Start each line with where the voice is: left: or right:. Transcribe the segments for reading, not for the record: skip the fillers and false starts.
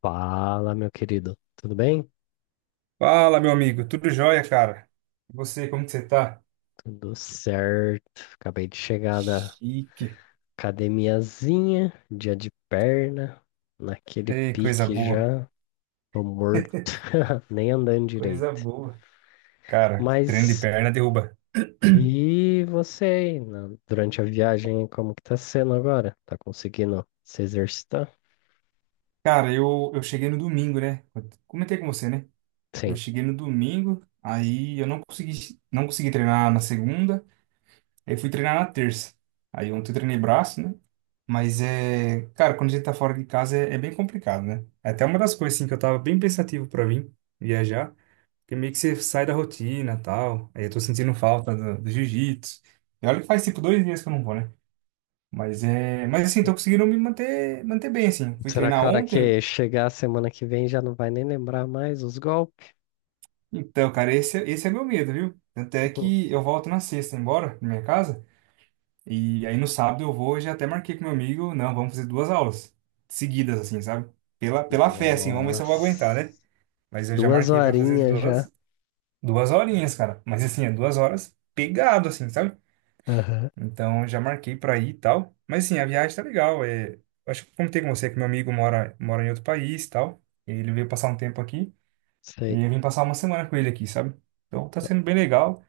left: Fala, meu querido. Tudo bem?
right: Fala, meu amigo. Tudo jóia, cara? E você, como que você tá?
left: Tudo certo. Acabei de chegar da
right: Chique.
left: academiazinha, dia de perna, naquele
right: Ei, coisa
left: pique
right: boa.
left: já. Tô morto, nem andando
right: Coisa
left: direito.
right: boa. Cara, treino de
left: Mas
right: perna derruba.
left: e você aí, durante a viagem, como que tá sendo agora? Tá conseguindo se exercitar?
right: Cara, eu cheguei no domingo, né? Eu comentei com você, né? Eu
left: Sim.
right: cheguei no domingo, aí eu não consegui treinar na segunda, aí fui treinar na terça. Aí ontem eu treinei braço, né? Mas é, cara, quando a gente tá fora de casa é bem complicado, né? É até uma das coisas, assim, que eu tava bem pensativo pra vir viajar. Porque meio que você sai da rotina e tal. Aí eu tô sentindo falta do jiu-jitsu. E olha que faz tipo 2 dias que eu não vou, né? Mas é. Mas assim, tô conseguindo me manter bem, assim. Fui
left: Será,
right: treinar
left: cara,
right: ontem.
left: que chegar semana que vem já não vai nem lembrar mais os golpes?
right: Então, cara, esse é meu medo, viu? Tanto é que eu volto na sexta embora, na minha casa. E aí no sábado eu já até marquei com meu amigo. Não, vamos fazer duas aulas seguidas, assim, sabe? Pela fé, assim, vamos ver se eu vou aguentar, né?
left: Nossa,
right: Mas eu já
left: duas
right: marquei pra fazer
left: horinhas já.
right: duas horinhas, cara. Mas assim, é 2 horas pegado, assim, sabe?
left: Aham,
right: Então já marquei pra ir e tal. Mas sim, a viagem tá legal. É, acho que eu comentei com você que meu amigo mora em outro país e tal. Ele veio passar um tempo aqui
left: sei.
right: e eu vim passar uma semana com ele aqui, sabe? Então tá sendo bem legal.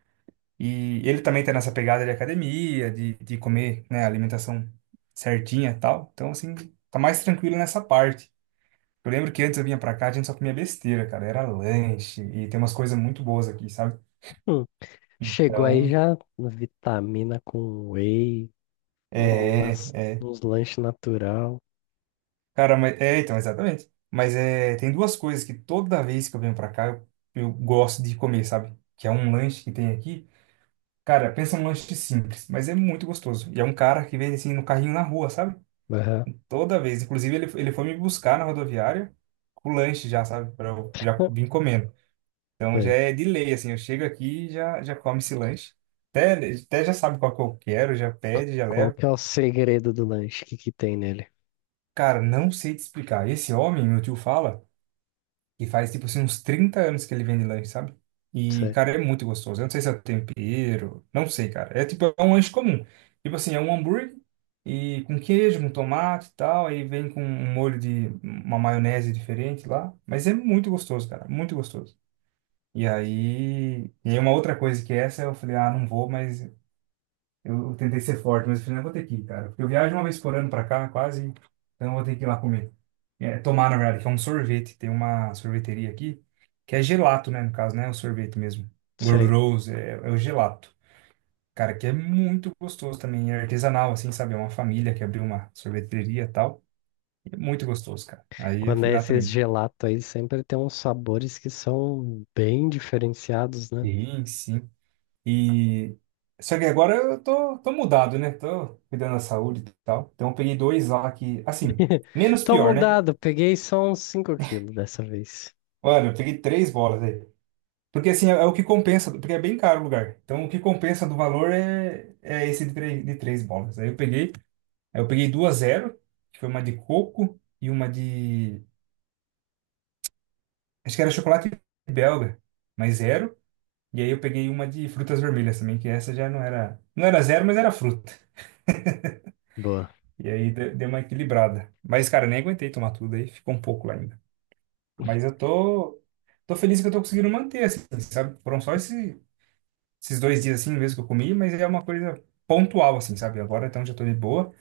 right: E ele também tá nessa pegada de academia, de comer, né, alimentação certinha e tal. Então, assim, tá mais tranquilo nessa parte. Eu lembro que antes eu vinha pra cá, a gente só comia besteira, cara. Era lanche e tem umas coisas muito boas aqui, sabe?
left: Hum, chegou aí
right: Então,
left: já vitamina com whey,
right: é,
left: umas,
right: é. é.
left: uns lanches natural.
right: Cara, mas, então, exatamente. Mas é, tem duas coisas que toda vez que eu venho pra cá, eu gosto de comer, sabe? Que é um lanche que tem aqui. Cara, pensa num lanche simples, mas é muito gostoso. E é um cara que vem assim no carrinho na rua, sabe?
left: Aham,
right: Toda vez. Inclusive, ele foi me buscar na rodoviária com o lanche já, sabe? Pra eu já
left: hum,
right: vim comendo. Então já
left: sei.
right: é de lei, assim. Eu chego aqui e já come esse lanche. Até, até já sabe qual que eu quero, já pede, já
left: Qual
right: leva.
left: que é o segredo do lanche? O que que tem nele?
right: Cara, não sei te explicar. Esse homem, meu tio fala, que faz tipo assim uns 30 anos que ele vende lanche, sabe? E,
left: Sei,
right: cara, é muito gostoso. Eu não sei se é tempero, não sei, cara. É tipo, é um lanche comum. Tipo assim, é um hambúrguer e com queijo, com tomate e tal, aí vem com um molho de uma maionese diferente lá, mas é muito gostoso, cara, muito gostoso. E aí uma outra coisa que essa eu falei, ah, não vou, mas eu tentei ser forte, mas eu falei, não, vou ter que ir, cara. Porque eu viajo uma vez por ano pra cá, quase, então eu vou ter que ir lá comer. É, tomar, na verdade, que é um sorvete. Tem uma sorveteria aqui, que é gelato, né, no caso, né? O sorvete mesmo.
left: sei.
right: Gorduroso, é o gelato. Cara, que é muito gostoso também. É artesanal, assim, sabe? É uma família que abriu uma sorveteria e tal. E é muito gostoso, cara. Aí eu
left: Quando
right: fui
left: é
right: lá
left: esses
right: também.
left: gelato aí, sempre tem uns sabores que são bem diferenciados, né?
right: Sim, sim. E... Só que agora eu tô mudado, né? Tô cuidando da saúde e tal. Então eu peguei dois lá que, assim. Menos
left: Tô
right: pior, né?
left: mudado, peguei só uns 5 quilos dessa vez.
right: Mano, eu peguei três bolas aí. Porque assim, é o que compensa, porque é bem caro o lugar. Então o que compensa do valor é esse de três bolas. Aí eu peguei duas zero, que foi uma de coco e uma de. Acho que era chocolate belga, mas zero. E aí eu peguei uma de frutas vermelhas também, que essa já não era. Não era zero, mas era fruta.
left: Boa.
right: E aí deu uma equilibrada. Mas, cara, eu nem aguentei tomar tudo aí, ficou um pouco lá ainda. Mas eu tô. Tô feliz que eu tô conseguindo manter, assim, sabe? Foram só esses 2 dias assim mesmo que eu comi, mas é uma coisa pontual, assim, sabe? Agora então já tô de boa,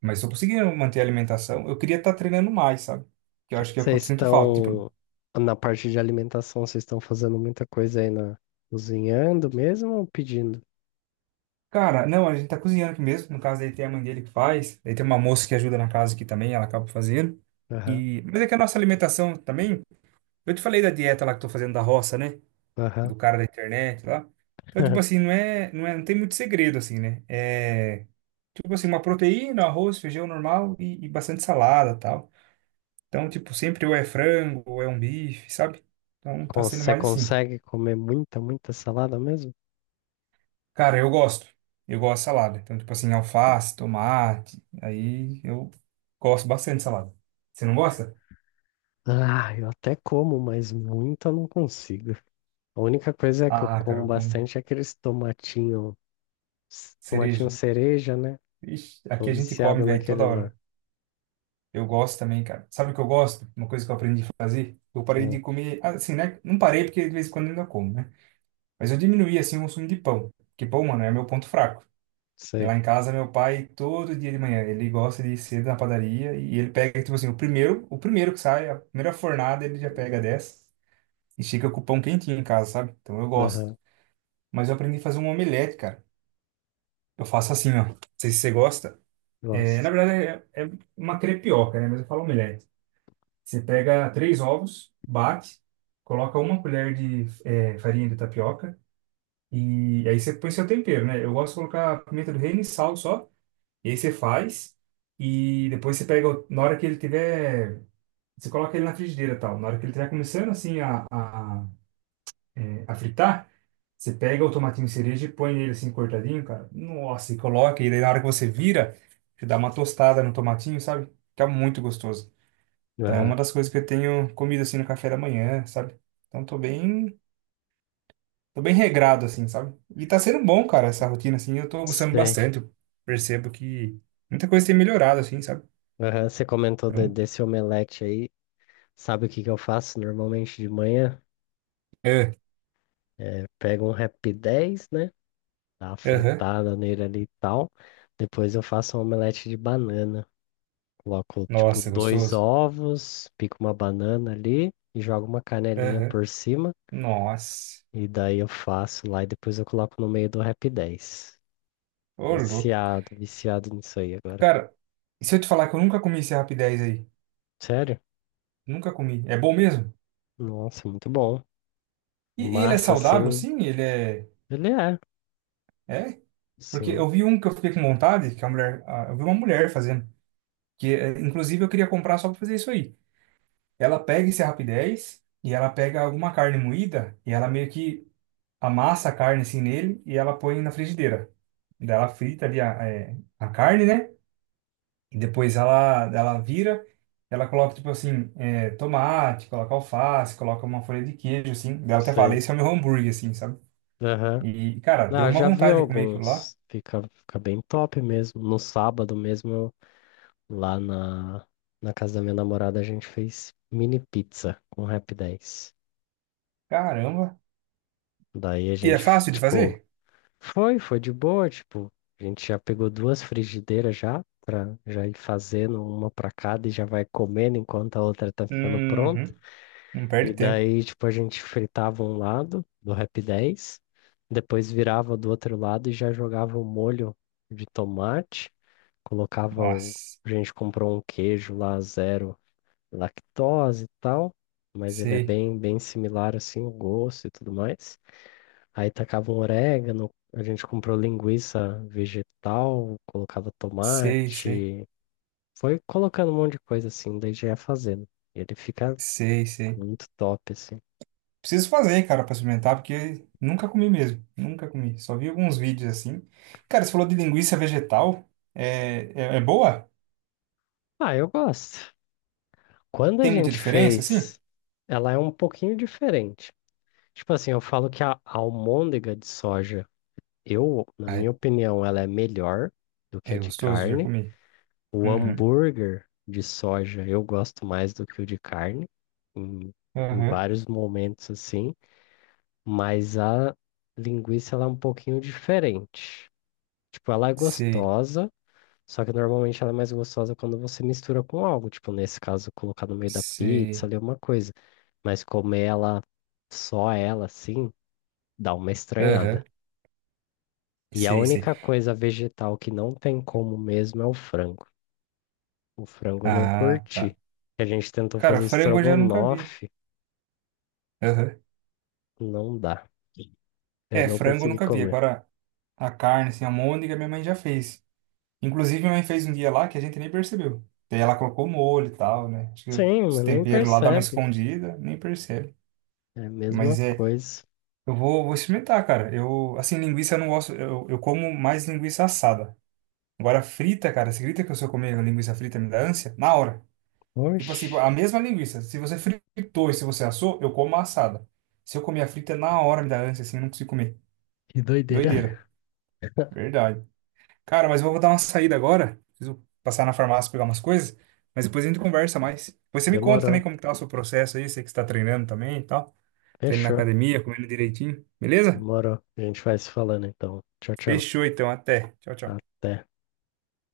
right: mas tô conseguindo manter a alimentação. Eu queria estar treinando mais, sabe? Que eu acho que é o que eu
left: Vocês
right: sinto falta. Tipo,
left: estão na parte de alimentação, vocês estão fazendo muita coisa aí na cozinhando mesmo ou pedindo?
right: cara, não, a gente tá cozinhando aqui mesmo. No caso, aí tem a mãe dele que faz, aí tem uma moça que ajuda na casa aqui também, ela acaba fazendo.
left: Aham,
right: Mas é que a nossa alimentação também. Eu te falei da dieta lá que eu tô fazendo da roça, né?
left: aham.
right: Do cara da internet lá. Então, tipo assim, não tem muito segredo, assim, né? É, tipo assim, uma proteína, arroz, feijão normal e bastante salada, tal. Então, tipo, sempre ou é frango, ou é um bife, sabe? Então, tá sendo
left: Você
right: mais assim.
left: consegue comer muita, muita salada mesmo?
right: Cara, eu gosto. Eu gosto de salada. Então, tipo assim, alface, tomate. Aí eu gosto bastante de salada. Você não gosta?
left: Ah, eu até como, mas muita eu não consigo. A única coisa que eu
right: Ah, cara,
left: como
right: eu como
left: bastante é aqueles tomatinho, tomatinho
right: cereja.
left: cereja, né?
right: Ixi, aqui
left: Tô
right: a gente come,
left: viciado
right: velho, toda
left: naquele lá.
right: hora. Eu gosto também, cara. Sabe o que eu gosto? Uma coisa que eu aprendi a fazer? Eu parei
left: Ah,
right: de comer, assim, né? Não parei porque de vez em quando ainda como, né? Mas eu diminuí, assim, o consumo de pão. Porque pão, mano, é meu ponto fraco. E lá
left: sei.
right: em casa, meu pai, todo dia de manhã, ele gosta de ir cedo na padaria e ele pega, tipo assim, o primeiro que sai, a primeira fornada, ele já pega dessa e fica com o pão quentinho em casa, sabe? Então eu gosto.
left: Aham,
right: Mas eu aprendi a fazer um omelete, cara. Eu faço assim, ó. Não sei se você gosta. É,
left: gosto.
right: na verdade, é uma crepioca, né? Mas eu falo omelete. Você pega três ovos, bate, coloca uma colher de farinha de tapioca e aí você põe seu tempero, né? Eu gosto de colocar pimenta do reino e sal só. E aí você faz e depois você pega, na hora que ele tiver, você coloca ele na frigideira e tal. Na hora que ele estiver começando assim a fritar, você pega o tomatinho cereja e põe ele assim cortadinho, cara. Nossa, e coloca. E daí na hora que você vira, você dá uma tostada no tomatinho, sabe? Fica muito gostoso. Tá, é
left: Aham,
right: uma das coisas que eu tenho comido assim no café da manhã, sabe? Então tô bem regrado assim, sabe? E tá sendo bom, cara, essa rotina assim. Eu tô gostando
left: sei.
right: bastante. Eu percebo que muita coisa tem melhorado assim, sabe?
left: Aham, você comentou
right: Então.
left: desse omelete aí. Sabe o que que eu faço normalmente de manhã?
right: É.
left: Pego um Rapidez, né? Dá uma
right: Aham.
left: fritada nele ali e tal. Depois eu faço um omelete de banana. Coloco, tipo,
right: Nossa, é
left: dois
right: gostoso.
left: ovos, pico uma banana ali e jogo uma canelinha
right: Aham.
left: por cima.
right: Nossa.
left: E daí eu faço lá e depois eu coloco no meio do Rapidez.
right: Ô, louco.
left: Viciado, viciado nisso aí agora.
right: Cara, e se eu te falar que eu nunca comi esse Rap 10 aí?
left: Sério?
right: Nunca comi. É bom mesmo?
left: Nossa, muito bom.
right: E ele é
left: Massa,
right: saudável,
left: assim,
right: sim?
left: ele é.
right: É? Porque
left: Sim,
right: eu vi um que eu fiquei com vontade, que Eu vi uma mulher fazendo. Que, inclusive, eu queria comprar só pra fazer isso aí. Ela pega esse Rap 10 e ela pega alguma carne moída e ela meio que amassa a carne assim nele e ela põe na frigideira. Daí ela frita ali a carne, né? E depois ela vira, ela coloca, tipo assim, tomate, coloca alface, coloca uma folha de queijo, assim. Daí eu até fala
left: sei.
right: esse é o meu hambúrguer, assim, sabe?
left: Aham.
right: E, cara, deu
left: Ah, eu
right: uma
left: já vi
right: vontade de comer aquilo lá.
left: alguns. Fica, fica bem top mesmo. No sábado mesmo, lá na casa da minha namorada, a gente fez mini pizza com Rap 10.
right: Caramba.
left: Daí a
right: E é
left: gente,
right: fácil de
left: tipo,
right: fazer?
left: foi de boa, tipo, a gente já pegou 2 frigideiras já, pra já ir fazendo uma pra cada e já vai comendo enquanto a outra tá ficando pronta.
right: Uhum. Não perde
left: E
right: tempo.
left: daí, tipo, a gente fritava um lado do Rap 10, depois virava do outro lado e já jogava o molho de tomate. Colocava o.
right: Nossa.
left: A gente comprou um queijo lá, zero lactose e tal, mas ele é
right: Sei,
left: bem, bem similar assim, o gosto e tudo mais. Aí tacava um orégano, a gente comprou linguiça vegetal, colocava
right: sei, sei,
left: tomate, foi colocando um monte de coisa assim, daí já ia fazendo. Ele fica
right: sei, sei.
left: muito top assim.
right: Preciso fazer, cara, pra experimentar, porque nunca comi mesmo. Nunca comi. Só vi alguns vídeos assim. Cara, você falou de linguiça vegetal. É boa?
left: Ah, eu gosto. Quando a
right: Tem muita
left: gente
right: diferença, assim?
left: fez, ela é um pouquinho diferente. Tipo assim, eu falo que a almôndega de soja. Eu, na minha opinião, ela é melhor do que
right: É
left: a de
right: gostoso? Já
left: carne.
right: comi.
left: O
right: Uhum.
left: hambúrguer de soja eu gosto mais do que o de carne, em, em
right: Aham.
left: vários momentos assim, mas a linguiça ela é um pouquinho diferente. Tipo, ela é
right: Sei,
left: gostosa, só que normalmente ela é mais gostosa quando você mistura com algo, tipo, nesse caso, colocar no meio da
right: sei.
left: pizza ali uma coisa, mas comer ela, só ela assim, dá uma estranhada.
right: Aham.
left: E a
right: Sei, sei.
left: única coisa vegetal que não tem como mesmo é o frango. O frango eu não
right: Ah, tá.
left: curti. A gente tentou
right: Cara,
left: fazer
right: frango eu já nunca vi.
left: estrogonofe,
right: Aham.
left: não dá. Eu
right: É,
left: não
right: frango eu
left: consegui
right: nunca vi.
left: comer.
right: Agora, a carne, assim, a môndega, minha mãe já fez. Inclusive, minha mãe fez um dia lá que a gente nem percebeu. Daí ela colocou molho e tal, né? Acho que
left: Sim,
right: os
left: mas nem
right: temperos lá dá uma
left: percebe.
right: escondida, nem percebe.
left: É a mesma
right: Mas é,
left: coisa.
right: eu vou experimentar, cara. Eu, assim, linguiça eu não gosto, eu como mais linguiça assada. Agora, frita, cara, você acredita que eu se eu comer linguiça frita me dá ânsia? Na hora. Tipo assim,
left: Oxe,
right: a mesma linguiça. Se você fritou e se você assou, eu como a assada. Se eu comer a frita, na hora me dá ânsia, assim, eu não consigo comer.
left: que doideira.
right: Doideira. Verdade. Cara, mas eu vou dar uma saída agora. Preciso passar na farmácia pegar umas coisas. Mas depois a gente conversa mais. Você me conta também
left: Demorou.
right: como que tá o seu processo aí. Você que está treinando também e tal. Tá indo na
left: Fechou.
right: academia, comendo direitinho. Beleza?
left: Demorou. A gente vai se falando então. Tchau, tchau.
right: Fechou então. Até. Tchau, tchau.
left: Até.